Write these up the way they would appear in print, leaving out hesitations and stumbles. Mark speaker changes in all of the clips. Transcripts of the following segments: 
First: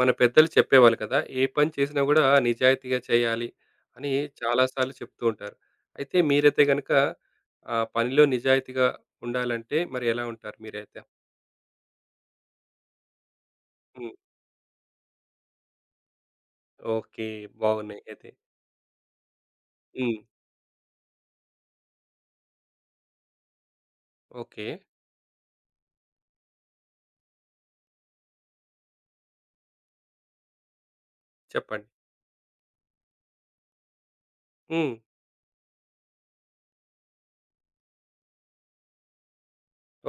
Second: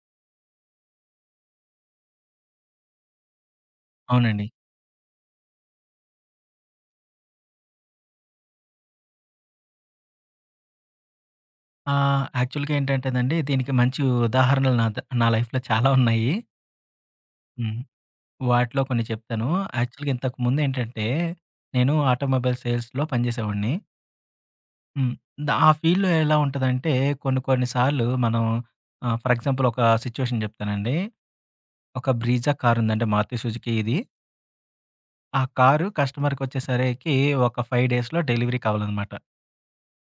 Speaker 1: మన పెద్దలు చెప్పేవాళ్ళు కదా! ఏ పని చేసినా గూడా నిజాయితీగా చేయాలి అని
Speaker 2: అవునండి.
Speaker 1: చాలా సార్లు చెప్తూ ఉంటారు. అయితే మీరైతే గనక పనిలో నిజాయితీగా ఉండాలంటే మరి ఎలా ఉంటారు మీరైతే?
Speaker 2: యాక్చువల్‌గా ఏంటంటేనండి, దీనికి మంచి
Speaker 1: హ్మ్.
Speaker 2: ఉదాహరణలు నా లైఫ్‌లో చాలా ఉన్నాయి.
Speaker 1: ఓకే.
Speaker 2: హ్మ్.
Speaker 1: బాగున్నాయి అయితే.
Speaker 2: వాటిలో కొన్ని చెప్తాను. యాక్చువల్‌గా
Speaker 1: హ్మ్.
Speaker 2: ఇంతకుముందేంటంటే, నేను ఆటోమొబైల్ సేల్స్‌లో పనిజేసేవాడిని.
Speaker 1: ఓకే.
Speaker 2: హ్మ్. ఆ ఫీల్డ్‌లో ఎలా ఉంటదంటే, కొన్ని కొన్ని సార్లు మనం ఫర్ ఎగ్జాంపుల్ ఒక సిట్యుయేషన్ జెప్తానండి.
Speaker 1: చెప్పండి.
Speaker 2: ఒక బ్రీజా కారుందండి. మారుతి సుజుకి ఇది.
Speaker 1: హ్మ్.
Speaker 2: ఆ కారు కస్టమర్‌కొచ్చేసరికి ఒక 5 డేస్‌లో డెలివరీ కావాలనమాట.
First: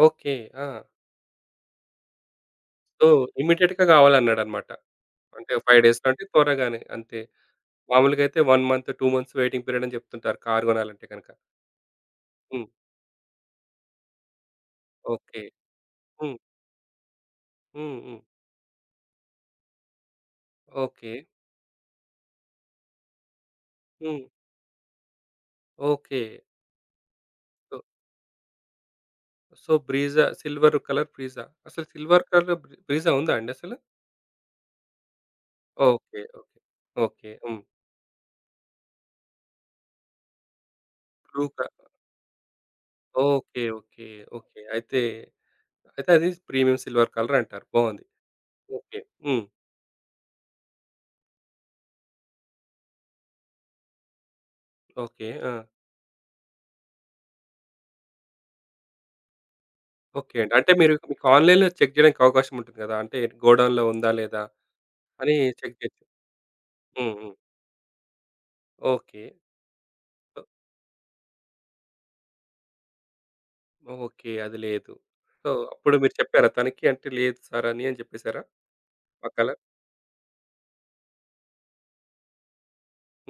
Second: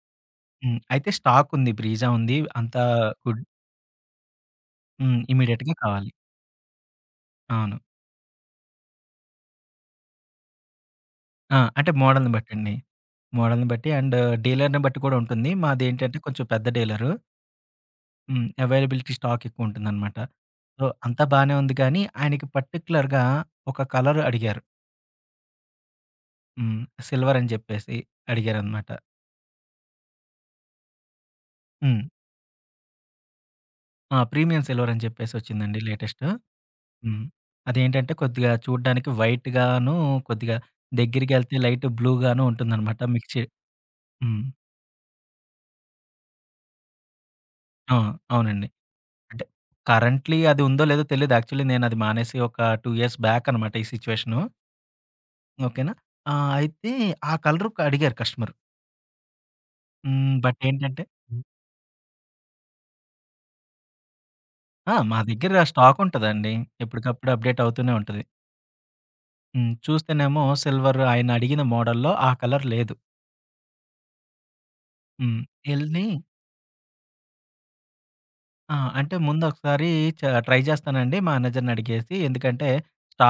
Speaker 1: ఓకే. ఆ!
Speaker 2: హ్మ్. అయితే స్టాకుంది. బ్రీజా ఉంది. అంతా
Speaker 1: సో
Speaker 2: గుడ్.
Speaker 1: ఇమ్మీడియేట్‌గా కావాలన్నాడన్నమాట.
Speaker 2: హ్మ్.
Speaker 1: అంటే
Speaker 2: ఇమ్మీడియేట్‌గా
Speaker 1: 5 డేస్‌లో
Speaker 2: కావాలి.
Speaker 1: అంటే త్వరగానే అంతే.
Speaker 2: అవును.
Speaker 1: మామూలుగా అయితే 1 మంత్, 2 మంత్స్ వెయిటింగ్ పీరియడ్ అని చెప్తుంటారు కార్ కొనాలంటే గనక.
Speaker 2: ఆ! అంటే మోడల్‌ని
Speaker 1: హ్మ్.
Speaker 2: బట్టండి. మోడల్‌ని బట్టి అండ్ డీలర్‌ని బట్టి కూడా
Speaker 1: ఓకే.
Speaker 2: ఉంటుంది. మాదేంటంటే
Speaker 1: హ్మ్.
Speaker 2: కొంచెం పెద్ద డీలరు.
Speaker 1: హ్మ్. హ్మ్.
Speaker 2: హ్మ్. అవైలబిలిటీ స్టాక్ ఎక్కువుంటుందనమాట. So,
Speaker 1: okay.
Speaker 2: అంతా బానే ఉంది కానీ, ఆయనకి పర్టిక్యులర్‌గా ఒక కలర్
Speaker 1: హ్మ్.
Speaker 2: అడిగారు.
Speaker 1: ఓకే.
Speaker 2: హ్మ్. సిల్వర్ అని
Speaker 1: సో
Speaker 2: జెప్పేసి అడిగారనమాట.
Speaker 1: So, Brezza silver colour Brezza. అసలు
Speaker 2: హ్మ్.
Speaker 1: సిల్వర్ కలర్ బ్రీజా ఉందా అండి అసలు?
Speaker 2: ఆ! ప్రీమియం సిల్వర్ అని చెప్పేసి వచ్చిందండి
Speaker 1: ఓకే.
Speaker 2: లేటెస్ట్.
Speaker 1: ఓకే.
Speaker 2: హ్మ్.
Speaker 1: ఓకే. హ్మ్.
Speaker 2: అదేంటంటే కొద్దిగా చూడ్డానికి వైట్‌గాను, కొద్దిగా
Speaker 1: బ్లూ
Speaker 2: దగ్గరికెళ్తే
Speaker 1: క
Speaker 2: లైట్ బ్లూగాను ఉంటుందనమాట మిక్స్
Speaker 1: ఓకే. ఓకే.
Speaker 2: హ్మ్.
Speaker 1: ఓకే. అయితే, అయితే అది ప్రీమియం సిల్వర్ కలర్ అంటారు.
Speaker 2: ఆ!
Speaker 1: బావుంది.
Speaker 2: అవునండి.
Speaker 1: ఓకే. హ్మ్.
Speaker 2: అంటే కరెంట్‌లీ అది ఉందో లేదో తెలీదు. యాక్చువల్లీ నేనది మానేసి ఒక 2 ఇయర్స్ బ్యాక్ అనమాట ఈ సిట్యుయేషను.
Speaker 1: ఓకే. ఆ!
Speaker 2: ఓకేనా. అయితే ఆ కలర్ అడిగారు కస్టమర్.
Speaker 1: ఓకే
Speaker 2: హ్మ్.
Speaker 1: అండి.
Speaker 2: బట్
Speaker 1: అంటే మీరు
Speaker 2: ఏంటంటే
Speaker 1: మీకు ఆన్‌లైన్‌లో చెక్ జేయడానికి అవకాశం ఉంటుంది గదా! అంటే గోడౌన్‌లో ఉందా? లేదా?
Speaker 2: ఆ! మా
Speaker 1: అని
Speaker 2: దగ్గర
Speaker 1: చెక్
Speaker 2: స్టాక్
Speaker 1: జేయొచ్చు.
Speaker 2: ఉంటదండి.
Speaker 1: హ్మ్. హ్మ్.
Speaker 2: ఎప్పటికప్పుడు అప్‌డేట్ అవుతూనే ఉంటది.
Speaker 1: ఓకే.
Speaker 2: హ్మ్.
Speaker 1: సో,
Speaker 2: చూస్తేనేమో సిల్వర్ ఆయన అడిగిన మోడల్‌లో ఆ కలర్ లేదు.
Speaker 1: ఓకే. అది లేదు.
Speaker 2: హ్మ్.
Speaker 1: సో, అప్పుడు
Speaker 2: ఎళ్ళి
Speaker 1: మీరు చెప్పారా తనకి? అంటే లేదు సార్ అని, జెప్పేసారా?
Speaker 2: ఆ! అంటే
Speaker 1: ఆ
Speaker 2: ముందు
Speaker 1: కలర్?
Speaker 2: ఒకసారి చ ట్రై చేస్తానండి మేనేజర్‌ని అడిగేసి. ఎందుకంటే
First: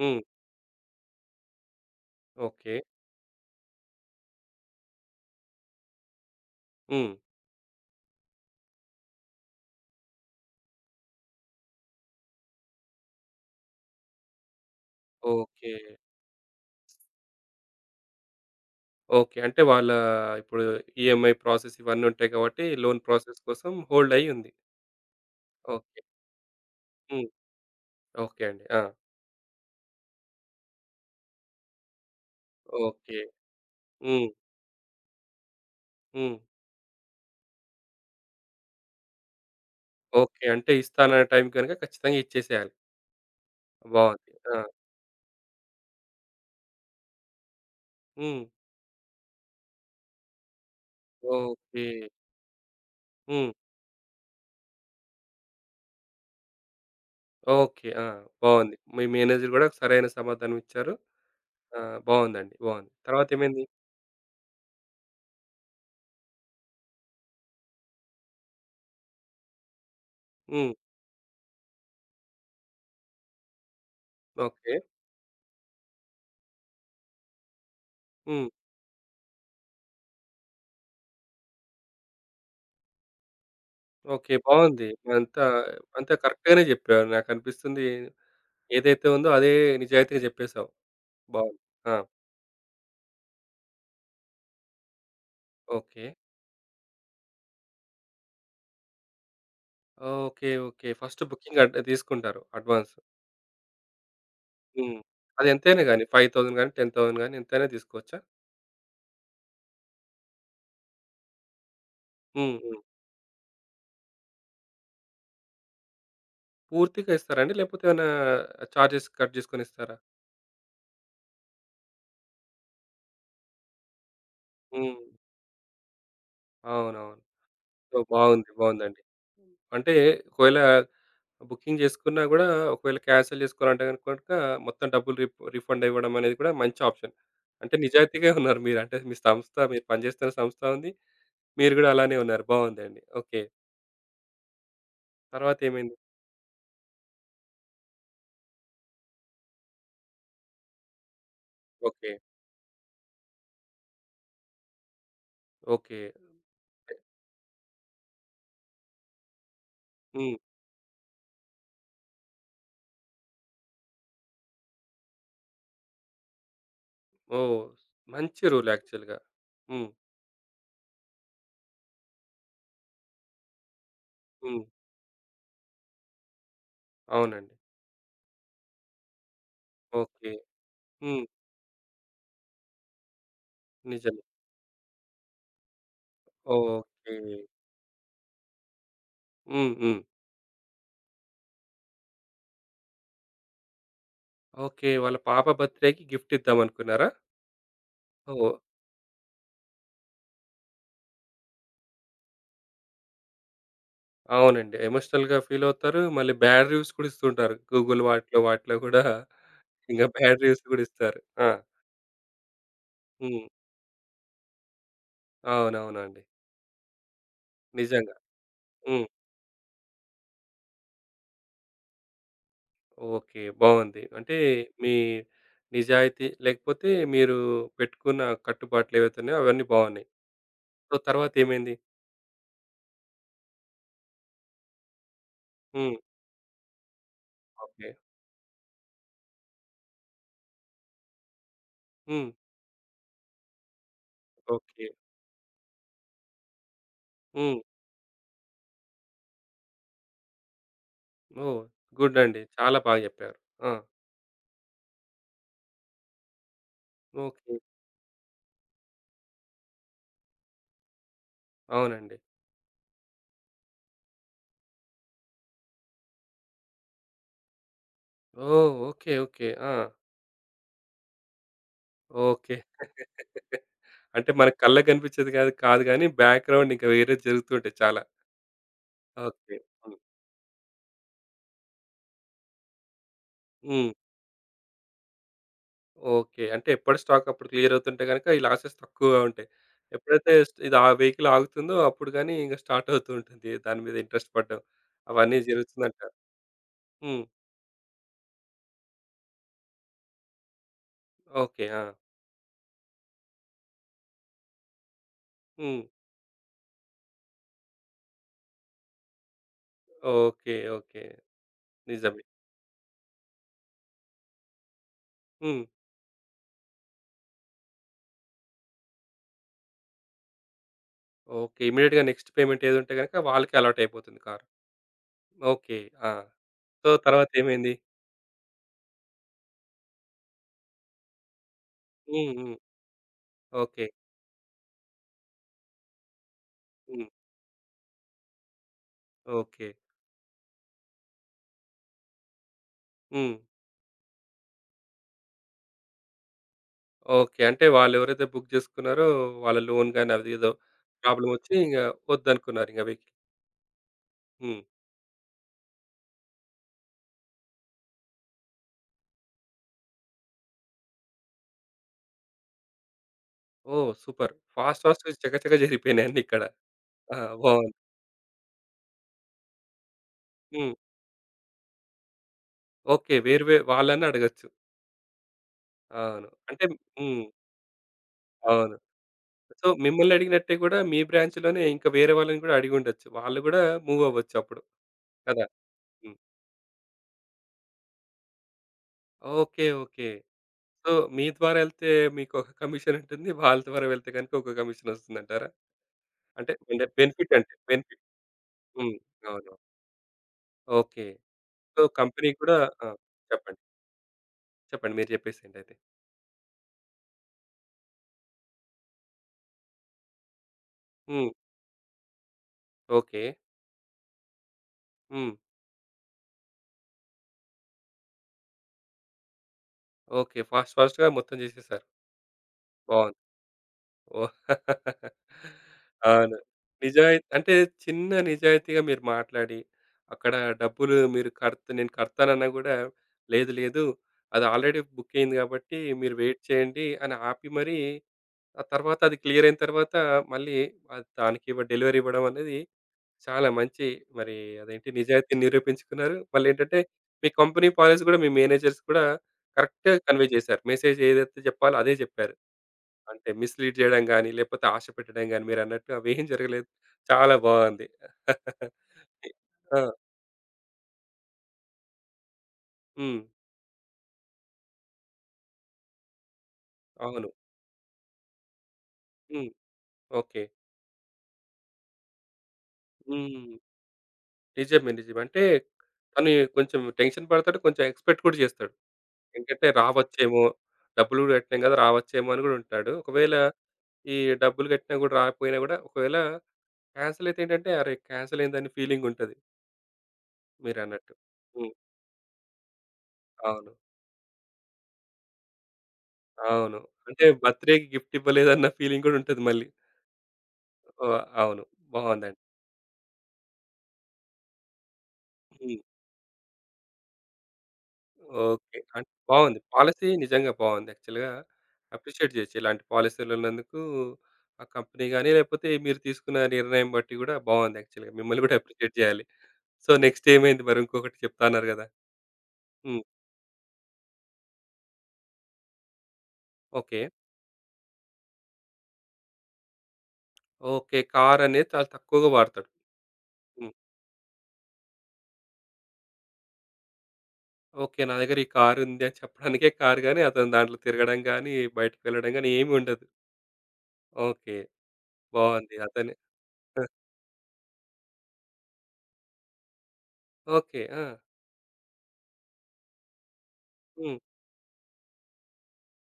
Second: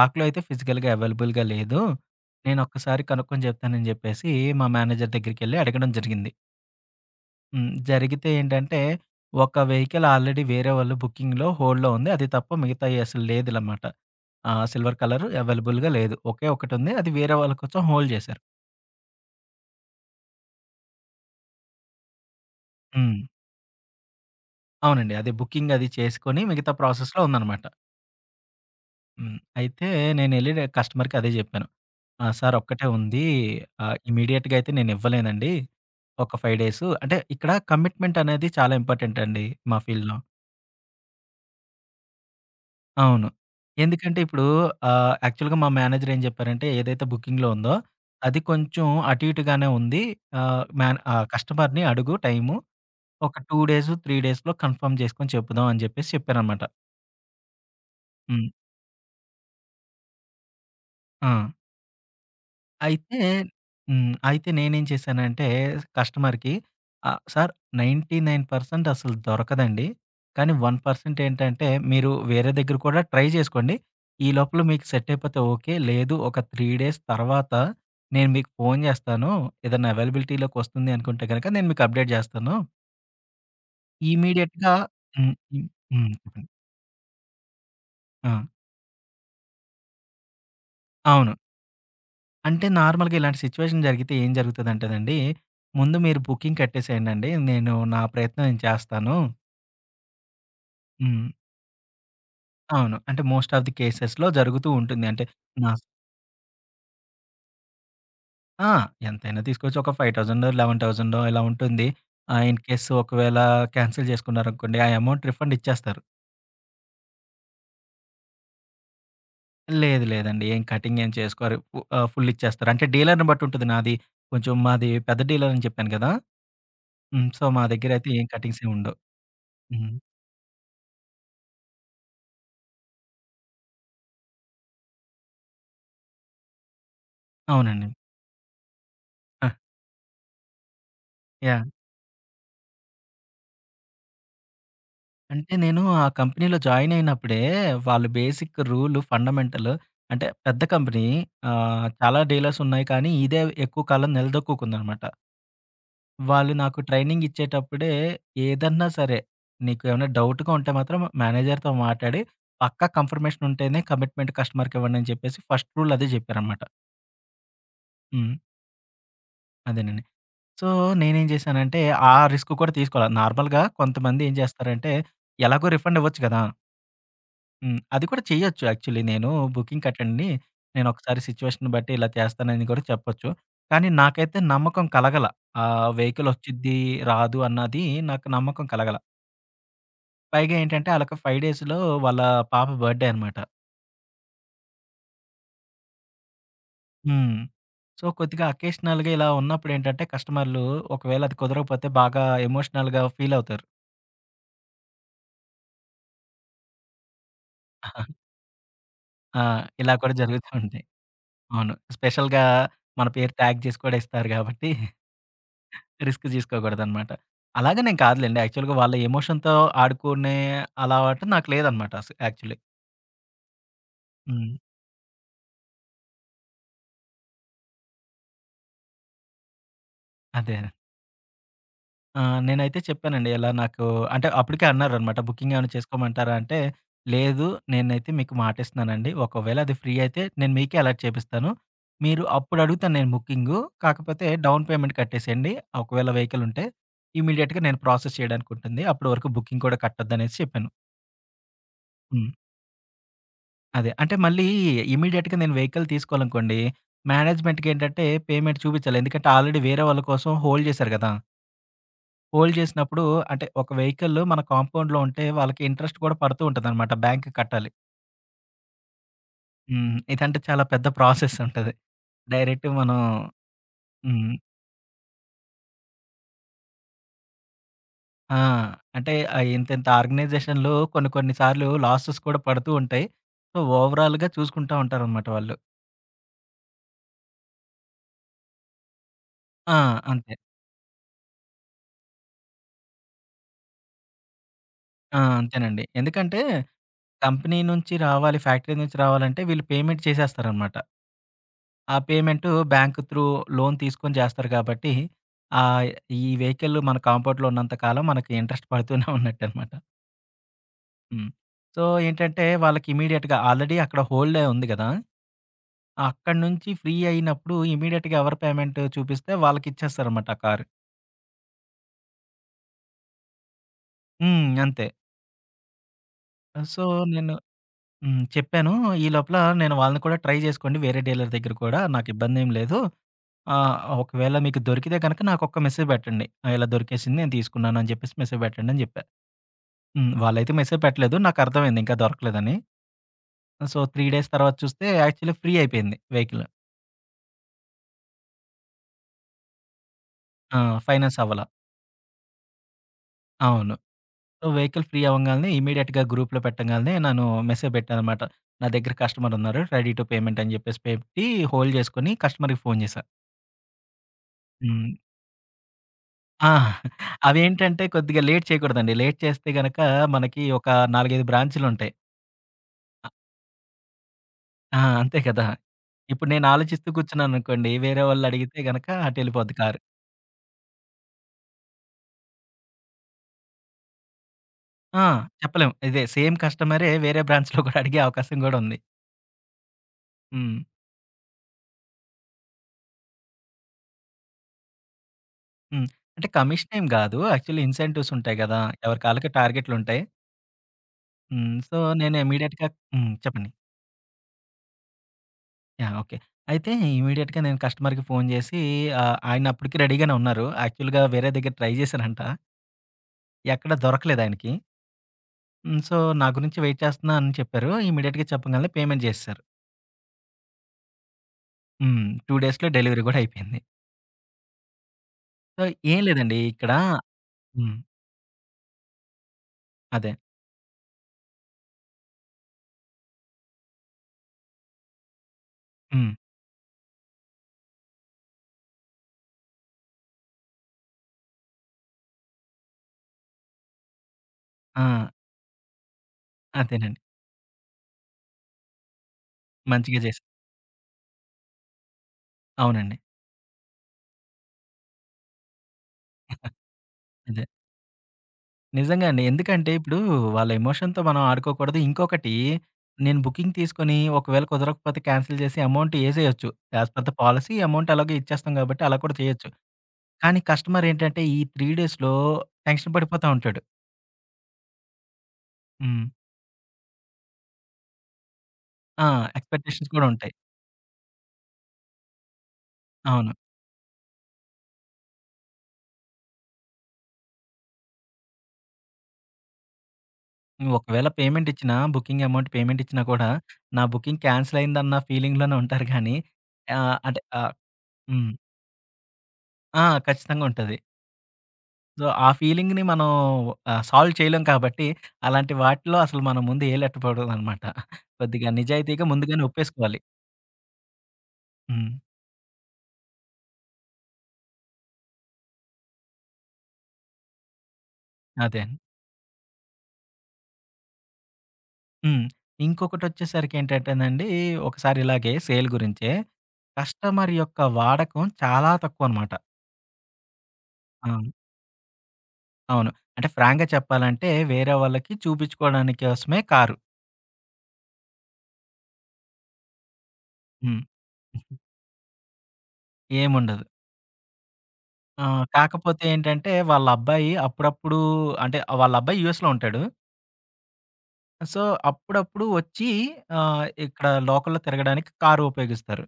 Speaker 1: హ్మ్.
Speaker 2: అయితే ఫిజికల్‌గా అవైలబుల్‌గా లేదు. నేను
Speaker 1: ఓకే.
Speaker 2: ఒక్కసారి కనుక్కొని చెప్తానని చెప్పేసి మా మేనేజర్ దగ్గరికెళ్ళి అడగడం జరిగింది.
Speaker 1: హ్మ్.
Speaker 2: హ్మ్. జరిగితే ఏంటంటే, ఒక వెహికల్ ఆల్రెడీ వేరే వాళ్ళు బుకింగ్‌లో, హోల్డ్‌లో ఉంది. అది తప్ప మిగతాయి అసలు లేదులనమాట. Silver colour
Speaker 1: okay.
Speaker 2: అవైలబుల్‌గా లేదు. ఒకే ఒకటుంది. అది వేరే వాళ్ళ కోసం హోల్డ్ చేశారు.
Speaker 1: ఓకే. అంటే వాళ్ళ ఇప్పుడు ఈఎంఐ ప్రాసెస్ ఇవన్నీ ఉంటాయి కాబట్టి లోన్
Speaker 2: హ్మ్.
Speaker 1: ప్రాసెస్ కోసం హోల్డ్ అయ్యి ఉంది.
Speaker 2: అవునండి. అదే బుకింగ్ అది
Speaker 1: ఓకే.
Speaker 2: చేసుకొని మిగతా ప్రాసెస్‌లో
Speaker 1: హ్మ్.
Speaker 2: ఉందనమాట.
Speaker 1: ఓకే అండి. ఆ!
Speaker 2: హ్మ్. అయితే నేనెళ్ళిన కస్టమర్‌కి అదే చెప్పాను. "ఆ! సార్ ఒక్కటే
Speaker 1: ఓకే.
Speaker 2: ఉంది.
Speaker 1: హ్మ్.
Speaker 2: ఇమ్మీడియేట్‌గా అయితే నేనివ్వలేనండి.
Speaker 1: హ్మ్.
Speaker 2: ఒక 5 డేసు" అంటే ఇక్కడ కమిట్మెంట్ అనేది చాలా ఇంపార్టెంట్ అండి మా ఫీల్డ్‌లో.
Speaker 1: ఓకే. అంటే ఇస్తానన్న టైం కనుక ఖచ్చితంగా ఇచ్చేసేయాలి.
Speaker 2: అవును. ఎందుకంటే
Speaker 1: బావుంది.
Speaker 2: ఇప్పుడు
Speaker 1: ఆ!
Speaker 2: యాక్చువల్‌గా మా మేనేజర్ ఏం చెప్పారంటే, ఏదైతే బుకింగ్‌లో ఉందో అది
Speaker 1: హ్మ్.
Speaker 2: కొంచెం అటు ఇటుగానే ఉంది. కస్టమర్‌ని
Speaker 1: ఓకే.
Speaker 2: అడుగు టైము. ఒక
Speaker 1: హ్మ్.
Speaker 2: 2 డేస్, 3 డేస్‌లో కన్ఫర్మ్ చేసుకొని చెప్పుదాం అని చెప్పేసి చెప్పారనమాట.
Speaker 1: ఓకే. ఆ!
Speaker 2: హ్మ్.
Speaker 1: బావుంది. మీ మేనేజర్ గూడా సరైన సమాధానం ఇచ్చారు.
Speaker 2: ఆ!
Speaker 1: ఆ! బావుందండి. బావుంది.
Speaker 2: అయితే
Speaker 1: తర్వాతేమైంది?
Speaker 2: హ్మ్. అయితే నేనేం చేశానంటే కస్టమర్‌కి సార్, 99% అసలు దొరకదండి. కానీ
Speaker 1: హ్మ్.
Speaker 2: 1% ఏంటంటే మీరు వేరే దగ్గర కూడా ట్రై చేసుకోండి. ఈ లోపల
Speaker 1: ఓకే.
Speaker 2: మీకు సెట్ అయిపోతే ఓకే. లేదు ఒక 3 డేస్ తర్వాత నేను
Speaker 1: హ్మ్.
Speaker 2: మీకు ఫోను చేస్తాను. ఏదైనా అవైలబిలిటీలోకి వస్తుంది అనుకుంటే గనక నేను మీకు అప్డేట్ చేస్తాను.
Speaker 1: ఓకే.
Speaker 2: ఇమ్మీడియేట్‌గా
Speaker 1: బావుంది.
Speaker 2: హ్మ్.
Speaker 1: అంతా
Speaker 2: హ్మ్. హ్మ్.
Speaker 1: అంతా
Speaker 2: చెప్పండి.
Speaker 1: కరెక్ట్‌గానే జెప్పారు. నాకనిపిస్తుంది
Speaker 2: ఆ!
Speaker 1: ఏదైతే ఉందో అదే నిజాయితీగా జెప్పేసావు.
Speaker 2: అవును.
Speaker 1: బావుంది. ఆ!
Speaker 2: అంటే నార్మల్‌గా ఇలాంటి సిట్యుయేషన్ జరిగితే ఏం జరుగుతదంటేనండి, ముందు
Speaker 1: ఓకే.
Speaker 2: మీరు బుకింగ్ కట్టేసేయండండి. నేను నా ప్రయత్నం నేను చేస్తాను.
Speaker 1: ఓకే. ఓకే. ఫస్ట్
Speaker 2: హ్మ్.
Speaker 1: బుకింగ్ అంటే తీసుకుంటారు అడ్వాన్స్.
Speaker 2: అవును. అంటే మోస్ట్ ఆఫ్ ది కేసెస్‌లో జరుగుతూ
Speaker 1: హ్మ్.
Speaker 2: ఉంటుంది. అంటే
Speaker 1: అది
Speaker 2: నా
Speaker 1: ఎంతైనా గాని 5,000 గాని, 10,000 గాని ఎంతైనా తీసుకోవచ్చా?
Speaker 2: ఆ! ఎంతైనా తీసుకోవచ్చు. ఒక 5,000 11,000 ఇలా ఉంటుంది.
Speaker 1: హ్మ్.
Speaker 2: ఇన్
Speaker 1: హ్మ్.
Speaker 2: కేస్ ఒకవేళ క్యాన్సిల్ చేసుకున్నారనుకోండి, ఆ అమౌంట్ రిఫండ్ ఇచ్చేస్తారు.
Speaker 1: పూర్తిగా ఇస్తారండి? లేకపోతే ఏమైనా చార్జెస్ కట్ చేసుకొని ఇస్తారా?
Speaker 2: లేదు లేదండి. ఏం కటింగ్ ఏం చేసుకోరు. ఫుల్ ఇచ్చేస్తారు. అంటే డీలర్‌ని బట్టి ఉంటుంది. కొంచెం మాది
Speaker 1: హ్మ్.
Speaker 2: పెద్ద డీలర్ అని చెప్పాను కదా!
Speaker 1: అవునవును.
Speaker 2: హ్మ్. సో, మా దగ్గర
Speaker 1: సో,
Speaker 2: అయితే ఏం
Speaker 1: బావుంది.
Speaker 2: కటింగ్స్ ఏమి ఉండవు.
Speaker 1: బావుందండి. అంటే
Speaker 2: హ్మ్.
Speaker 1: ఒకవేళ బుకింగ్ చేసుకున్నా గూడా ఒకవేళ క్యాన్సిల్ చేసుకోవాలంటే గనుక మొత్తం డబ్బులు రిఫండ్ ఇవ్వడం అనేది కూడా మంచి ఆప్షన్. అంటే
Speaker 2: అవునండి.
Speaker 1: నిజాయితీగా ఉన్నారు మీరు. అంటే మీ
Speaker 2: ఆ!
Speaker 1: సంస్థ మీరు పనిచేస్తున్న సంస్థ ఉంది.
Speaker 2: యాహ్!
Speaker 1: మీరు గూడా అలానే ఉన్నారు. బావుందండి. ఓకే.
Speaker 2: అంటే నేను
Speaker 1: తర్వాతేమైంది?
Speaker 2: ఆ కంపెనీలో జాయిన్ అయినప్పుడే వాళ్ళు బేసిక్ రూల్ ఫండమెంటల్ అంటే పెద్ద కంపెనీ,
Speaker 1: ఓకే.
Speaker 2: చాలా డీలర్స్ ఉన్నాయి కానీ ఇదే ఎక్కువ కాలం నిలదొక్కుకుందనమాట.
Speaker 1: ఓకే.
Speaker 2: వాళ్ళు నాకు ట్రైనింగ్ ఇచ్చేటప్పుడే, ఏదన్నా సరే నీకు ఏమైనా
Speaker 1: హ్మ్.
Speaker 2: డౌట్‌గా ఉంటే మాత్రం మేనేజర్‌తో మాట్లాడి పక్కా కన్ఫర్మేషన్ ఉంటేనే కమిట్మెంట్ కస్టమర్‌కి ఇవ్వండి అని చెప్పేసి ఫస్ట్ రూల్ అదే చెప్పారనమాట.
Speaker 1: ఓహ్!
Speaker 2: హ్మ్.
Speaker 1: మంచి రూల్ యాక్చువల్‌గా. హ్మ్.
Speaker 2: అదేనండి. సో, నేనేం చేశానంటే ఆ రిస్క్ కూడా తీసుకోలా. నార్మల్‌గా కొంతమంది ఏం
Speaker 1: హ్మ్.
Speaker 2: చేస్తారంటే ఎలాగో రిఫండ్ ఇవ్వచ్చు కదా!
Speaker 1: అవునండి.
Speaker 2: హ్మ్. అది కూడా చేయొచ్చు యాక్చువల్లీ. నేను బుకింగ్ కట్టండి.
Speaker 1: ఓకే.
Speaker 2: నేను ఒకసారి
Speaker 1: హ్మ్.
Speaker 2: సిట్యుయేషన్‌ని బట్టి ఇలా చేస్తానని కూడా చెప్పొచ్చు. కానీ
Speaker 1: నిజమే.
Speaker 2: నాకైతే నమ్మకం కలగల. వెహికల్ వచ్చిద్ది,
Speaker 1: ఓకే.
Speaker 2: రాదు అన్నది నాకు నమ్మకం కలగల.
Speaker 1: హ్మ్. హ్మ్.
Speaker 2: పైగా ఏంటంటే ఆళ్ళకి 5 డేస్‌లో వాళ్ళ పాప బర్త్‌డే అనమాట.
Speaker 1: ఓకే. వాళ్ళ పాప బర్త్‌డేకి గిఫ్ట్ ఇద్దామనుకున్నారా?
Speaker 2: హ్మ్. సో, కొద్దిగా
Speaker 1: ఓహ్!
Speaker 2: అకేషనల్‌గా ఇలా ఉన్నప్పుడేంటంటే కస్టమర్లు ఒకవేళ అది కుదరకపోతే బాగా ఎమోషనల్‌గా ఫీల్ అవుతారు.
Speaker 1: అవునండి. ఎమోషనల్‌గా ఫీలవుతారు. మళ్ళీ బ్యాడ్ రివ్యూస్ కూడా ఇస్తుంటారు. గూగుల్ వాటిలో వాటిలో కూడా
Speaker 2: ఆ! ఇలా
Speaker 1: ఇంక
Speaker 2: కూడా
Speaker 1: బ్యాడ్
Speaker 2: జరుగుతూ
Speaker 1: రివ్యూస్ కూడా
Speaker 2: ఉంటాయి.
Speaker 1: ఇస్తారు. ఆ!
Speaker 2: అవును. స్పెషల్‌గా మన పేరు
Speaker 1: హ్మ్.
Speaker 2: ట్యాగ్ చేసి కూడా ఇస్తారు కాబట్టి
Speaker 1: అవునవునండి.
Speaker 2: రిస్క్ తీసుకోకూడదనమాట. అలాగని నేను
Speaker 1: నిజంగా.
Speaker 2: కాదులెండి. యాక్చువల్‌గా వాళ్ళ
Speaker 1: హ్మ్.
Speaker 2: ఎమోషన్‌తో ఆడుకునే అలవాటు నాకు లేదనమాట యాక్చువల్లీ.
Speaker 1: ఓకే. బావుంది. అంటే
Speaker 2: హ్మ్.
Speaker 1: మీ నిజాయితీ లేకపోతే మీరు పెట్టుకున్న కట్టుబాట్లు ఏవైతే ఉన్నాయో అవన్నీ బావున్నాయి.
Speaker 2: అదే.
Speaker 1: సో, తర్వాతేమైంది?
Speaker 2: ఆ! నేనైతే చెప్పానండి. ఇలా నాకు అంటే అప్పటికే అన్నారనమాట. "బుకింగ్ ఏమైనా
Speaker 1: హ్మ్.
Speaker 2: చేసుకోమంటారా?" అంటే, "లేదు.
Speaker 1: ఓకే.
Speaker 2: నేనైతే మీకు మాటిస్తున్నానండి. ఒకవేళ అది ఫ్రీ అయితే నేను మీకే అలర్ట్ చేపిస్తాను. మీరు
Speaker 1: హ్మ్.
Speaker 2: అప్పుడు అడుగుతాను నేను బుకింగు. కాకపోతే డౌన్
Speaker 1: ఓకే.
Speaker 2: పేమెంట్ కట్టేసేయండి. ఒకవేళ వెహికల్ ఉంటే.
Speaker 1: హ్మ్.
Speaker 2: ఇమ్మీడియేట్‌గా నేను ప్రాసెస్ చేయడానికి ఉంటుంది. అప్పటి వరకు బుకింగ్ కూడా కట్టొద్దనేసి" చెప్పాను.
Speaker 1: ఓహ్! గుడ్
Speaker 2: హ్మ్.
Speaker 1: అండి. చాలా బాగా చెప్పారు. ఆ!
Speaker 2: అదే. అంటే మళ్ళీ ఇమ్మీడియేట్‌గా నేను వెహికల్ తీసుకోవాలనుకోండి,
Speaker 1: ఓకే.
Speaker 2: మేనేజ్‌మెంట్‌కేంటంటే పేమెంట్ చూపిచ్చాలి. ఎందుకంటే ఆల్రెడీ వేరే వాళ్ళ కోసం హోల్డ్ చేశారు గదా!
Speaker 1: అవునండి.
Speaker 2: హోల్డ్ చేసినప్పుడు అంటే ఒక వెహికల్ మన కాంపౌండ్‌లో ఉంటే వాళ్ళకి ఇంట్రెస్ట్ కూడా పడుతూ ఉంటదనమాట. బ్యాంక్‌కి కట్టాలి.
Speaker 1: ఓహ్! ఓకే. ఓకే. ఆ!
Speaker 2: హ్మ్. ఇదంటే చాలా పెద్ద ప్రాసెస్ ఉంటది.
Speaker 1: ఓకే.
Speaker 2: డైరెక్ట్ మనం
Speaker 1: అంటే
Speaker 2: హ్మ్.
Speaker 1: మన కళ్ళకి కనిపించేది కాదు కాదు గానీ బ్యాక్‌గ్రౌండ్ ఇంకా వేరేది జరుగుతూ ఉంటాయి చాలా.
Speaker 2: ఆ! అంటే
Speaker 1: ఓకే.
Speaker 2: ఇంతింత
Speaker 1: హ్మ్.
Speaker 2: ఆర్గనైజేషన్‌లు కొన్ని కొన్ని సార్లు లాసెస్ కూడా పడుతూ ఉంటాయి. సో,
Speaker 1: హ్మ్.
Speaker 2: ఓవరాల్‌గా చూసుకుంటా ఉంటారనమాట వాళ్ళు.
Speaker 1: ఓకే. అంటే ఎప్పటి స్టాక్ అప్పుడు క్లియర్ అవుతుంటే గనక ఈ లాసెస్ తక్కువగా ఉంటాయి.
Speaker 2: ఆ!
Speaker 1: ఎప్పుడైతే
Speaker 2: అంతే.
Speaker 1: ఇది ఆ వెహికల్ ఆగుతుందో అప్పుడు గాని ఇంక స్టార్ట్ అవుతూ ఉంటుంది. దాని మీద ఇంట్రెస్ట్ పడ్డం.
Speaker 2: ఆ!
Speaker 1: అవన్నీ
Speaker 2: అంతేనండి.
Speaker 1: జరుగుతుందంటారు.
Speaker 2: ఎందుకంటే
Speaker 1: హ్మ్.
Speaker 2: కంపెనీ నుంచి రావాలి, ఫ్యాక్టరీ నుంచి రావాలంటే వీళ్ళు పేమెంట్ చేసేస్తారనమాట.
Speaker 1: ఓకే. ఆ!
Speaker 2: ఆ పేమెంట్ బ్యాంక్ త్రూ లోన్ తీసుకొని చేస్తారు కాబట్టి,
Speaker 1: హ్మ్.
Speaker 2: ఆహ్, ఈ వెహికల్ మన కాంపౌండ్‌లో ఉన్నంత కాలం మనకి ఇంట్రెస్ట్ పడుతూనే ఉన్నట్టనమాట.
Speaker 1: ఓకే. ఓకే.
Speaker 2: హ్మ్. సో,
Speaker 1: నిజమే.
Speaker 2: ఏంటంటే వాళ్ళకి ఇమ్మీడియేట్‌గా ఆల్రెడీ అక్కడ హోల్డే ఉంది గదా!
Speaker 1: హ్మ్.
Speaker 2: అక్కడి నుంచి ఫ్రీ అయినప్పుడు ఇమ్మీడియేట్‌గా ఎవరు పేమెంట్ చూపిస్తే వాళ్ళకిచ్చేస్తారనమాట ఆ కారు.
Speaker 1: ఓకే. ఇమ్మీడియేట్‌గా నెక్స్ట్ పేమెంట్ ఏదుంటే గనక వాళ్ళకే అలాట్ అయిపోతుంది కారు.
Speaker 2: హ్మ్. అంతే.
Speaker 1: ఓకే. ఆ!
Speaker 2: సో,
Speaker 1: సో, తర్వాత
Speaker 2: నేను
Speaker 1: ఏమైంది?
Speaker 2: హ్మ్. చెప్పాను. ఈ లోపల నేను వాళ్ళని కూడా ట్రై చేసుకోండి వేరే డీలర్ దగ్గర కూడా. నాకు
Speaker 1: హ్మ్.
Speaker 2: ఇబ్బందేం
Speaker 1: హ్మ్.
Speaker 2: లేదు. ఆ!
Speaker 1: ఓకే.
Speaker 2: ఒకవేళ మీకు దొరికితే గనక నాకొక్క మెసేజ్ పెట్టండి. ఇలా
Speaker 1: హ్మ్.
Speaker 2: దొరికేసింది నేను తీసుకున్నాను అని చెప్పేసి మెసేజ్ పెట్టండి అని చెప్పా.
Speaker 1: ఓకే.
Speaker 2: హ్మ్. వాళ్ళైతే మెసేజ్ పెట్టలేదు. నాకర్థమైంది ఇంకా దొరకలేదని.
Speaker 1: హ్మ్.
Speaker 2: సో, 3 డేస్ తర్వాత చూస్తే యాక్చువల్లీ ఫ్రీ అయిపోయింది వెహికల్.
Speaker 1: ఓకే. అంటే వాళ్ళెవరైతే బుక్ జేసుకున్నారో వాళ్ళ లోన్ గాని అది ఏదో
Speaker 2: ఆ! ఫైనాన్స్
Speaker 1: ప్రాబ్లమ్
Speaker 2: అవ్వల.
Speaker 1: ఒచ్చి ఇంగ వద్దనుకున్నారింక వెహికల్.
Speaker 2: అవును. సో,
Speaker 1: హ్మ్.
Speaker 2: వెహికల్ ఫ్రీ అవ్వంగాల్నే ఇమ్మీడియేట్‌గా గ్రూప్‌లో పెట్టంగాల్నే నేను మెసేజ్ పెట్టాననమాట. నా దగ్గర కస్టమర్ ఉన్నారు. రెడీ టు పేమెంట్ అని చెప్పేసి పెట్టి హోల్డ్ చేసుకొని కస్టమర్‌కి ఫోను చేశా.
Speaker 1: ఓహ్! సూపర్.
Speaker 2: హ్మ్.
Speaker 1: ఫాస్ట్‌గా చకచక జరిగిపోయినాయి అన్నీ ఇక్కడ.
Speaker 2: ఆ!
Speaker 1: ఆ! బావుంది.
Speaker 2: అవేంటంటే కొద్దిగా లేట్ చేయకూడదండి. లేట్ చేస్తే గనక మనకి ఒక
Speaker 1: హ్మ్.
Speaker 2: 4, 5 బ్రాంచ్‌లుంటాయి.
Speaker 1: ఓకే. వేరు వే వాళ్ళని అడగొచ్చు.
Speaker 2: ఆ! అంతే కదా!
Speaker 1: అవును.
Speaker 2: ఇప్పుడు నేను
Speaker 1: అంటే
Speaker 2: ఆలోచిస్తూ
Speaker 1: హ్మ్.
Speaker 2: కూర్చున్నాననుకోండి, వేరే వాళ్ళడిగితే
Speaker 1: అవును.
Speaker 2: గనక అటెళ్ళిపోద్ది
Speaker 1: సో,
Speaker 2: కారు.
Speaker 1: మిమ్మల్ని అడిగినట్టే కూడా మీ బ్రాంచ్‌లోనే ఇంకా వేరే వాళ్ళని కూడా అడిగి ఉండొచ్చు. వాళ్ళు కూడా మూవ్ అవ్వచ్చు అప్పుడు
Speaker 2: ఆ!
Speaker 1: కదా!
Speaker 2: చెప్పలేం. ఇదే
Speaker 1: హ్మ్.
Speaker 2: సేమ్ కస్టమరే వేరే బ్రాంచ్‌లో కూడా అడిగే అవకాశం గూడా ఉంది.
Speaker 1: ఓకే. ఓకే.
Speaker 2: హ్మ్.
Speaker 1: సో, మీ ద్వారా ఎళ్తే మీకొక కమిషన్ ఉంటుంది. వాళ్ళ ద్వారా వెళ్తే గనుక ఒక కమిషన్ వస్తుందంటారా?
Speaker 2: హ్మ్. అంటే
Speaker 1: అంటే
Speaker 2: కమిషన్ ఏం
Speaker 1: అంటే
Speaker 2: గాదు.
Speaker 1: Benefit
Speaker 2: actually
Speaker 1: benefit.
Speaker 2: ఇన్సెంటివ్స్ ఉంటాయి గదా!
Speaker 1: హ్మ్.
Speaker 2: ఎవరికి ఆళ్ళకి
Speaker 1: అవును.
Speaker 2: టార్గెట్లుంటాయి.
Speaker 1: ఓకే.
Speaker 2: హ్మ్. సో,
Speaker 1: సో,
Speaker 2: నేను
Speaker 1: కంపెనీ కూడా
Speaker 2: ఇమ్మీడియేట్‌గా
Speaker 1: ఆ!
Speaker 2: హ్మ్. చెప్పండి.
Speaker 1: చెప్పండి. చెప్పండి. మీరు చెప్పేసేయండి అయితే.
Speaker 2: యాహ్! ఓకే. అయితే ఇమ్మీడియేట్‌గా నేను కస్టమర్‌కి ఫోను జేసి ఆయన అప్పటికి రెడీగానే ఉన్నారు. యాక్చువల్‌గా
Speaker 1: హ్మ్.
Speaker 2: వేరే దగ్గర ట్రై జేశానంట.
Speaker 1: ఓకే.
Speaker 2: ఎక్కడ దొరకలేదాయనకి.
Speaker 1: హ్మ్.
Speaker 2: హ్మ్. సో, నా గురించి వెయిట్ చేస్తున్నా అని చెప్పారు. ఇమ్మీడియేట్‌గా చెప్పగానే పేమెంట్ జేసేశా.
Speaker 1: ఓకే. ఫాస్ట్‌గా మొత్తం జేసేసారు.
Speaker 2: హ్మ్. 2 డేస్‌లో డెలివరీ
Speaker 1: బావుంది.
Speaker 2: గూడా అయిపోయింది.
Speaker 1: ఓహ్!
Speaker 2: సో, ఏం
Speaker 1: అవును.
Speaker 2: లేదండి ఇక్కడ
Speaker 1: నిజాయితీ అంటే
Speaker 2: హ్మ్.
Speaker 1: చిన్న నిజాయితీగా మీరు మాట్లాడి,
Speaker 2: అదే.
Speaker 1: అక్కడ డబ్బులు మీరు కడత నేను కడతానన్నా గూడా, లేదు లేదు అది ఆల్రెడీ బుక్ అయింది గాబట్టి
Speaker 2: హ్మ్.
Speaker 1: మీరు వెయిట్ చేయండి అని ఆపి మరీ, ఆ తర్వాత అది క్లియర్ అయిన తర్వాత మళ్ళీ అది దానికివ్వ డెలివరీ ఇవ్వడం అనేది చాలా మంచి మరి
Speaker 2: ఆ!
Speaker 1: అదేంటి నిజాయితీని నిరూపించుకున్నారు. మళ్ళేంటంటే
Speaker 2: అదేనండి.
Speaker 1: మీ కంపెనీ పాలిసీ గూడా మీ మేనేజర్స్ కూడా కరెక్ట్‌గా
Speaker 2: మంచిగా చేశాం.
Speaker 1: కన్వే చేశారు. మెసేజ్ ఏదైతే చెప్పాలో అదే చెప్పారు.
Speaker 2: అవునండి.
Speaker 1: అంటే మిస్‌లీడ్ జేయడం గాని, లేపోతే ఆశ పెట్టడం గాని మీరన్నట్టు అవేం జరగలేదు. చాలా
Speaker 2: అదే.
Speaker 1: బావుంది.
Speaker 2: నిజంగా అండి. ఎందుకంటే
Speaker 1: ఆ!
Speaker 2: ఇప్పుడు వాళ్ళ ఎమోషన్‌తో మనం ఆడుకోకూడదు. ఇంకొకటి
Speaker 1: హ్మ్.
Speaker 2: నేను బుకింగ్ తీసుకొని ఒకవేళ కుదరకపోతే క్యాన్సిల్ చేసి అమౌంట్ ఎసేయొచ్చు. యాస్ పర్ ద
Speaker 1: అవును.
Speaker 2: పాలిసీ అమౌంట్ అలాగే ఇచ్చేస్తాం కాబట్టి అలా కూడా
Speaker 1: హ్మ్.
Speaker 2: చేయొచ్చు. కానీ
Speaker 1: ఓకే.
Speaker 2: కస్టమర్ ఏంటంటే ఈ 3 డేస్‌లో టెన్షన్ పడిపోతా
Speaker 1: హ్మ్.
Speaker 2: ఉంటాడు.
Speaker 1: నిజమే. అంటే
Speaker 2: హ్మ్.
Speaker 1: తను కొంచెం టెన్షన్ పడతాడు. కొంచెం ఎక్స్‌పెక్ట్ కూడా చేస్తాడు.
Speaker 2: ఆ!
Speaker 1: ఏంటంటే
Speaker 2: ఎక్స్‌పెక్టేషన్స్ కూడా ఉంటాయి.
Speaker 1: రావచ్చేమో, డబ్బులు గూడా కట్టినాం కదా! రావచ్చేమో అని గూడా ఉంటాడు.
Speaker 2: అవును.
Speaker 1: ఒకవేళ ఈ డబ్బులు కట్టినా గూడా రాకపోయినా గూడా ఒకవేళ క్యాన్సిల్ అయితే ఏంటంటే, అరే! క్యాన్సిల్ అయిందని ఫీలింగ్ ఉంటది
Speaker 2: ఒకవేళ
Speaker 1: మీరన్నట్టు.
Speaker 2: పేమెంట్
Speaker 1: హ్మ్.
Speaker 2: ఇచ్చినా, బుకింగ్ అమౌంట్ పేమెంట్ ఇచ్చినా కూడా,
Speaker 1: అవును.
Speaker 2: నా బుకింగ్ క్యాన్సిల్ అయిందన్న ఫీలింగ్‌లోనే ఉంటారు గానీ,
Speaker 1: అవును.
Speaker 2: ఆహ్, అంటే
Speaker 1: అంటే
Speaker 2: ఆహ్,
Speaker 1: బర్త్‌డేకి గిఫ్ట్
Speaker 2: హ్మ్.
Speaker 1: ఇవ్వలేదన్న ఫీలింగ్ గూడా ఉంటది మళ్ళీ.
Speaker 2: ఆ! ఖచ్చితంగా ఉంటది.
Speaker 1: ఓహ్! అవును.
Speaker 2: సో, ఆ
Speaker 1: బావుందండి.
Speaker 2: ఫీలింగ్‌ని మనం సాల్వ్ చేయలేం కాబట్టి, అలాంటి
Speaker 1: హ్మ్.
Speaker 2: వాటిలో అసలు మనం ముందు ఏలేట్టకూడదనమాట. కొద్దిగా
Speaker 1: ఓకే.
Speaker 2: నిజాయితీగా ముందుగానే
Speaker 1: బావుంది.
Speaker 2: ఒప్పేసుకోవాలి.
Speaker 1: పాలిసీ నిజంగా బావుంది. యాక్చువల్‌గా
Speaker 2: హ్మ్.
Speaker 1: అప్రిషియేట్ చేయొచ్చు. ఇలాంటి పాలిసీలు ఉన్నందుకు ఆ కంపెనీ గాని, లేకపోతే మీరు తీసుకున్న నిర్ణయం బట్టి గూడా బావుంది యాక్చువల్‌గా. మిమ్మల్ని గూడా
Speaker 2: అదే.
Speaker 1: అప్రిషియేట్ చేయాలి. సో, నెక్స్ట్ ఏమైంది మరి? ఇంకొకటి చెప్తా అన్నారు గదా!
Speaker 2: హ్మ్.
Speaker 1: హ్మ్.
Speaker 2: ఇంకొకటొచ్చేసరికేంటంటేనండి, ఒకసారి ఇలాగే సేల్ గురించే,
Speaker 1: ఓకే.
Speaker 2: కస్టమర్ యొక్క వాడకం చాలా తక్కువనమాట.
Speaker 1: ఓకే.
Speaker 2: ఆ!
Speaker 1: కార్ అనేది చాలా తక్కువగా వాడతాడు.
Speaker 2: అవును. అంటే ఫ్రాంక్‌గా
Speaker 1: హ్మ్.
Speaker 2: చెప్పాలంటే వేరే వాళ్ళకి చూపించుకోవడానికి కోసమే కారు.
Speaker 1: ఓకే. నా దగ్గర ఈ కార్ ఉంది అని చెప్పడానికే కార్ గాని, అతను దాంట్లో
Speaker 2: హ్మ్.
Speaker 1: తిరగడం గాని, బయటికి వెళ్ళడం గాని ఏమి ఉండదు.
Speaker 2: ఏముండదు.
Speaker 1: ఓకే.
Speaker 2: ఆ!
Speaker 1: బావుంది.
Speaker 2: కాకపోతే
Speaker 1: అతనే ఆ!
Speaker 2: ఏంటంటే వాళ్ళ అబ్బాయి అప్పుడప్పుడు అంటే వాళ్ళ అబ్బాయి యూఎస్‌లో ఉంటాడు.
Speaker 1: ఓకే. ఆ!
Speaker 2: సో, అప్పుడప్పుడు వచ్చి ఇక్కడ
Speaker 1: హ్మ్.
Speaker 2: లోకల్‌లో తిరగడానికి కారు ఉపయోగిస్తారు.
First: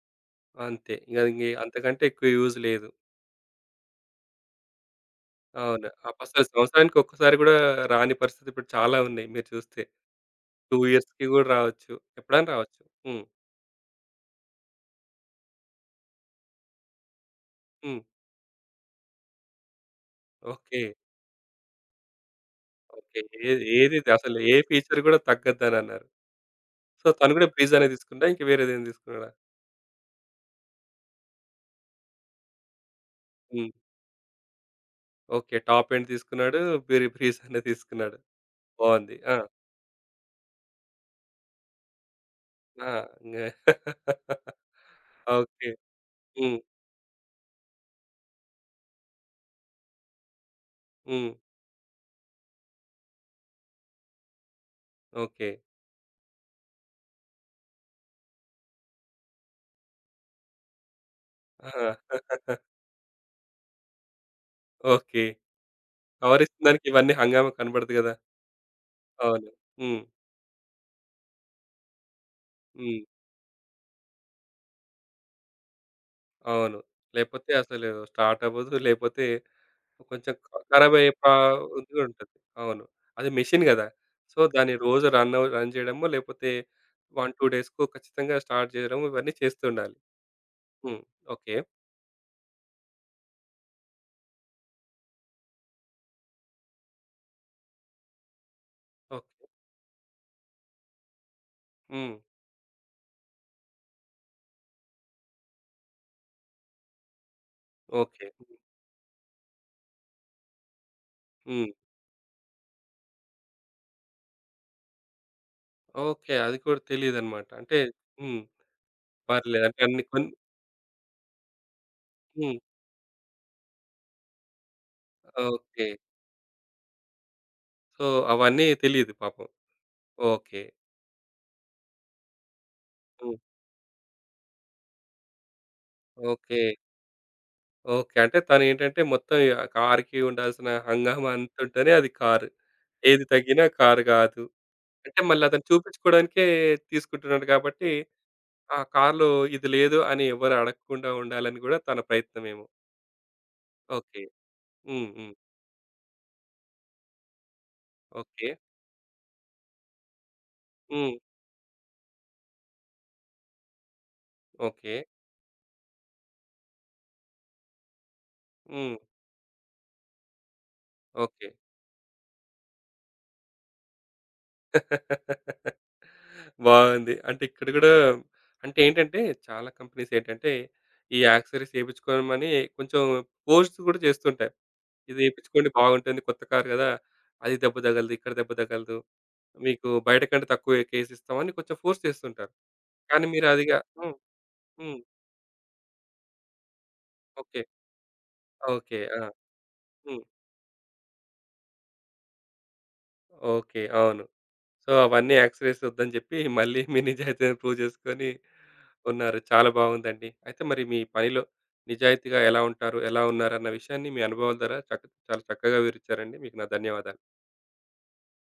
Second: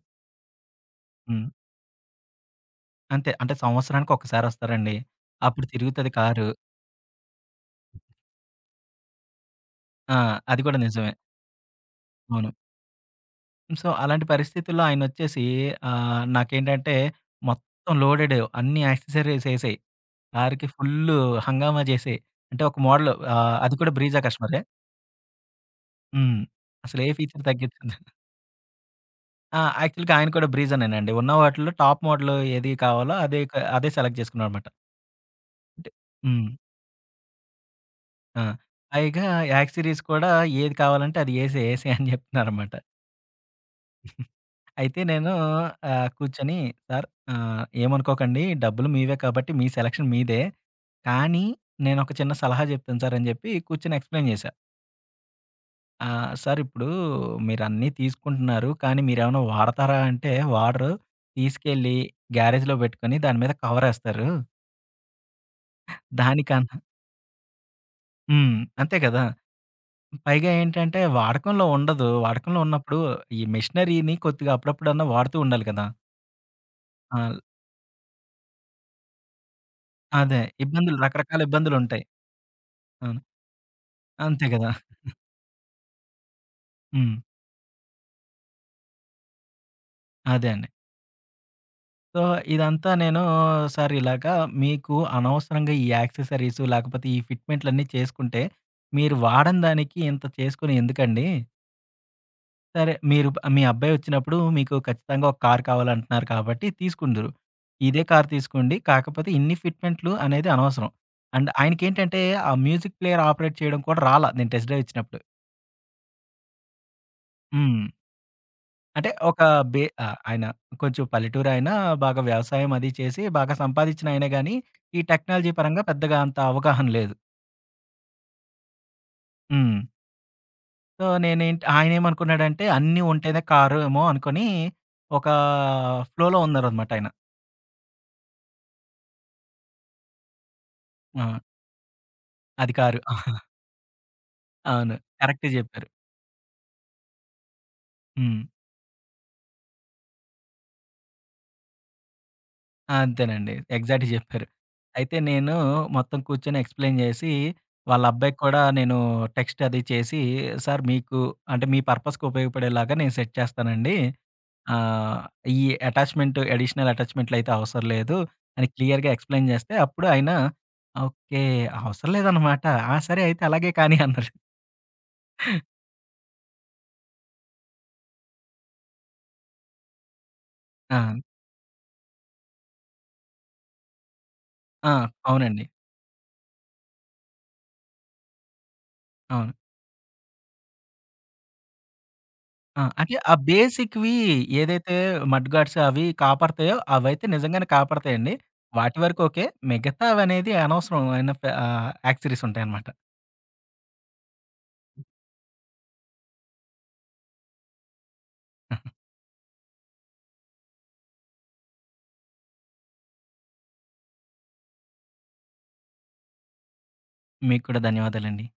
Speaker 1: అంతే. ఇగ
Speaker 2: హ్మ్.
Speaker 1: ఇంగే అంతకంటే ఎక్కువ యూజ్ లేదు.
Speaker 2: అంతే. అంటే సంవత్సరానికి ఒక్కసారి వస్తారండి. అప్పుడు
Speaker 1: అవును.
Speaker 2: తిరుగుతది
Speaker 1: అసలు
Speaker 2: కారు.
Speaker 1: సంవత్సరానికి ఒక్కసారి గూడా రాని పరిస్థితి ఇప్పుడు చాలా ఉన్నాయి మీరు చూస్తే.
Speaker 2: ఆ! అది కూడా
Speaker 1: 2
Speaker 2: నిజమే.
Speaker 1: ఇయర్స్‌కి గూడా రావచ్చు. ఎప్పుడైనా
Speaker 2: అవును.
Speaker 1: రావచ్చు. హ్మ్.
Speaker 2: సో, అలాంటి పరిస్థితుల్లో ఆయనొచ్చేసి నాకేంటంటే మొత్తం
Speaker 1: హ్మ్.
Speaker 2: లోడెడ్ అన్ని యాక్సెసరీస్ ఏసాయి. 6కి
Speaker 1: ఓకే.
Speaker 2: ఫుల్లు హంగామా చేసేయి. అంటే ఒక మోడలు
Speaker 1: ఓకే. ఏది
Speaker 2: అది కూడా
Speaker 1: ఏది ఇది
Speaker 2: 'బ్రీజా
Speaker 1: అసలు ఏ
Speaker 2: కస్టమరే.'
Speaker 1: ఫీచర్ గూడా తగ్గద్దని అన్నారు.
Speaker 2: హ్మ్. అసలు
Speaker 1: సో,
Speaker 2: ఏ
Speaker 1: తను
Speaker 2: ఫీచర్
Speaker 1: కూడా బ్రీజానే
Speaker 2: తగ్గించదు.
Speaker 1: తీసుకుందా? ఇంక వేరేదేం తీసుకున్నాడా?
Speaker 2: ఆ! యాక్చువల్‌గా ఆయన కూడా బ్రీజానేనండి. ఉన్న వాటిలో టాప్ మోడల్ ఏది కావాలో అదే క
Speaker 1: హ్మ్.
Speaker 2: అదే సెలెక్ట్ చేసుకున్నాడనమాట.
Speaker 1: ఓకే. టాప్
Speaker 2: అంటే
Speaker 1: ఎండ్
Speaker 2: హ్మ్.
Speaker 1: తీసుకున్నాడు. బ్రీజానే తీసుకున్నాడు.
Speaker 2: ఆ!
Speaker 1: బావుంది.
Speaker 2: పైగా
Speaker 1: ఆ!
Speaker 2: యాక్సెసరీస్ కూడా ఏది కావాలంటే అది ఏసేయి, ఏసేయి అని చెప్తున్నారనమాట.
Speaker 1: ఆ! ఇంగా
Speaker 2: అయితే నేను
Speaker 1: ఓకే.
Speaker 2: కూర్చొని
Speaker 1: హ్మ్.
Speaker 2: సార్, ఏమనుకోకండి డబ్బులు మీవే కాబట్టి మీ సెలక్షన్ మీదే.
Speaker 1: హ్మ్.
Speaker 2: కానీ నేనొక చిన్న సలహా చెప్తాను సార్ అని చెప్పి కూర్చొని ఎక్స్‌ప్లెయిన్ చేశా.
Speaker 1: ఓకే.
Speaker 2: ఆ! సార్ ఇప్పుడు మీరన్నీ తీసుకుంటున్నారు. కానీ మీరేమన్నా వాడతారా అంటే వాడరు.
Speaker 1: ఆ!
Speaker 2: తీసుకెళ్ళి గ్యారేజ్‌లో పెట్టుకొని దాని మీద కవరేస్తారు.
Speaker 1: ఓకే. కవరిస్తున్న
Speaker 2: దానికన్నా
Speaker 1: దానికి ఇవన్నీ హంగామా కనబడదు గదా!
Speaker 2: హ్మ్. అంతే కదా!
Speaker 1: అవును. హ్మ్.
Speaker 2: పైగా ఏంటంటే వాడకంలో ఉండదు. వాడకంలో
Speaker 1: హ్మ్.
Speaker 2: ఉన్నప్పుడు ఈ మెషినరీని కొద్దిగా అప్పుడప్పుడన్నా వాడుతూ ఉండాలి కదా!
Speaker 1: అవును.
Speaker 2: ఆ!
Speaker 1: లేపోతే అసలు స్టార్ట్ అవ్వదు. లేపోతే కొంచెం
Speaker 2: అదే. ఇబ్బందులు
Speaker 1: ఖరాబయ్యే పా
Speaker 2: రకరకాల
Speaker 1: ఇది కూడా
Speaker 2: ఇబ్బందులుంటాయి.
Speaker 1: ఉంటది. అవును.
Speaker 2: అవును.
Speaker 1: అది మెషిన్ గదా! సో,
Speaker 2: అంతే కదా!
Speaker 1: దాన్ని రోజు రన్ చేయడమో, లేపోతే
Speaker 2: హ్మ్.
Speaker 1: 1, 2 డేస్‌కో ఖచ్చితంగా స్టార్ట్ జేయడం ఇవన్నీ చేస్తుండాలి.
Speaker 2: అదే అండి.
Speaker 1: హ్మ్. ఓకే.
Speaker 2: సో, ఇదంతా నేను సార్ ఇలాగా మీకు అనవసరంగా ఈ యాక్సెసరీస్ లేకపోతే ఈ ఫిట్‌మెంట్‌లన్నీ చేసుకుంటే, మీరు
Speaker 1: ఓకే.
Speaker 2: వాడని దానికి ఇంత చేసుకొని ఎందుకండి?
Speaker 1: హ్మ్.
Speaker 2: సరే మీరు మీ అబ్బాయి వచ్చినప్పుడు మీకు ఖచ్చితంగా ఒక కారు కావాలంటున్నారు కాబట్టి తీసుకుందురు. ఇదే
Speaker 1: ఓకే.
Speaker 2: కారు తీసుకోండి. కాకపోతే ఇన్ని ఫిట్‌మెంట్‌లు అనేది అనవసరం. అండ్
Speaker 1: హ్మ్.
Speaker 2: ఆయనకేంటంటే, ఆ మ్యూజిక్ ప్లేయర్ ఆపరేట్ చేయడం కూడా రాలా నేను టెస్ట్ డ్రైవ్ ఇచ్చినప్పుడు.
Speaker 1: ఓకే. అది కూడా తెలీదనమాట. అంటే
Speaker 2: హ్మ్.
Speaker 1: హ్మ్.
Speaker 2: అంటే ఒక
Speaker 1: పర్లేదు. అంటే అన్ని కొన్ని
Speaker 2: ఆయన కొంచెం పల్లెటూరాయన, బాగా
Speaker 1: హ్మ్.
Speaker 2: వ్యవసాయం అది చేసి బాగా సంపాదించిన ఆయనే గానీ, ఈ టెక్నాలజీ పరంగా
Speaker 1: ఓకే.
Speaker 2: పెద్దగా అంత అవగాహన లేదు.
Speaker 1: సో, అవన్నీ తెలీదు పాపం.
Speaker 2: హ్మ్.
Speaker 1: ఓకే.
Speaker 2: సో, నేనేంటి ఆయనేమనుకున్నాడంటే, అన్నీ
Speaker 1: హ్మ్.
Speaker 2: ఉంటేనే కారు ఏమో అనుకోని, ఒక ఫ్లోలో
Speaker 1: ఓకే.
Speaker 2: ఉన్నారనమాట ఆయన.
Speaker 1: ఓకే. అంటే తనేంటంటే మొత్తం ఇగ కార్‌కి ఉండాల్సిన
Speaker 2: ఆ!
Speaker 1: హంగామా అంతుంటేనే అది కారు.
Speaker 2: అది కారు.
Speaker 1: ఏది తగ్గినా కారు గాదు.
Speaker 2: అవును.
Speaker 1: అంటే
Speaker 2: కరెక్టే
Speaker 1: మళ్ళతను
Speaker 2: జెప్పారు.
Speaker 1: చూపించుకోవడానికే తీసుకుంటున్నాడు కాబట్టి,
Speaker 2: హ్మ్.
Speaker 1: ఆ కార్‌లో ఇది లేదు అని ఎవరు అడగకుండా ఉండాలని గూడా తన ప్రయత్నమేమో.
Speaker 2: అంతేనండి. ఎగ్జాక్ట్‌గా
Speaker 1: ఓకే.
Speaker 2: జెప్పారు.
Speaker 1: హ్మ్.
Speaker 2: అయితే
Speaker 1: హ్మ్.
Speaker 2: నేను మొత్తం కూర్చొని ఎక్స్‌ప్లెయిన్ జేసి, వాళ్ళ అబ్బాయికి
Speaker 1: ఓకే.
Speaker 2: కూడా నేను టెక్స్ట్ అది చేసి, "సార్
Speaker 1: హ్మ్.
Speaker 2: మీకు అంటే మీ పర్పస్‌కి ఉపయోగపడేలాగా నేను సెట్ చేస్తానండి.
Speaker 1: ఓకే.
Speaker 2: ఆహ్, ఈ అటాచ్‌మెంట్ అడిషనల్ అటాచ్‌మెంట్‌లయితే అవసరం లేదు" అని
Speaker 1: హ్మ్.
Speaker 2: క్లియర్‌గా ఎక్స్‌ప్లెయిన్ జేస్తే అప్పుడు ఆయన, "ఓకే.
Speaker 1: ఓకే.
Speaker 2: అవసరం లేదనమాట. ఆ! సరే అయితే అలాగే కానీ" అన్నారు.
Speaker 1: బాగుంది. అంటే ఇక్కడ గూడా అంటే ఏంటంటే, చాలా కంపెనీస్ ఏంటంటే,
Speaker 2: ఆ!
Speaker 1: ఈ యాక్సెసరీస్ ఏపించుకోమని కొంచెం పోస్ట్స్ గూడా చేస్తుంటాయి.
Speaker 2: ఆ!
Speaker 1: ఇది
Speaker 2: అవునండి.
Speaker 1: ఏపించుకోండి బాగుంటుంది. కొత్త కారు గదా! అది దెబ్బ తగలదు, ఇక్కడ దెబ్బ తగలదు.
Speaker 2: అవును.
Speaker 1: మీకు బయట కంటే తక్కువ కేస్ ఇస్తామని కొంచెం ఫోర్స్ చేస్తుంటారు.
Speaker 2: ఆ! అంటే
Speaker 1: కానీ
Speaker 2: ఆ
Speaker 1: మీరదిగా హ్మ్.
Speaker 2: బేసిక్‌వి ఏదైతే
Speaker 1: హ్మ్.
Speaker 2: మడ్ గార్డ్స్ అవి కాపాడతాయో అవైతే
Speaker 1: ఓకే.
Speaker 2: నిజంగానే కాపాడతాయండి. వాటి
Speaker 1: ఓకే. ఆ!
Speaker 2: వరకు ఓకే.
Speaker 1: హ్మ్.
Speaker 2: మిగతావనేది అనవసరమైన యాక్సెసరీస్ ఉంటాయన్నమాట.
Speaker 1: ఓకే. అవును. సో, అవన్నీ యాక్సెసరీస్ వద్దని జెప్పి మళ్ళీ మీ నిజాయితీని ప్రూవ్ చేసుకొని ఉన్నారు. చాలా బావుందండి. అయితే మరి మీ పనిలో నిజాయితీగా ఎలా ఉంటారు? ఎలా ఉన్నారన్న విషయాన్ని మీ అనుభవాల ద్వారా చాలా చక్కగా వివరిచ్చారండి. మీకు నా ధన్యవాదాలు.
Speaker 2: మీకు కూడా ధన్యవాదాలండి.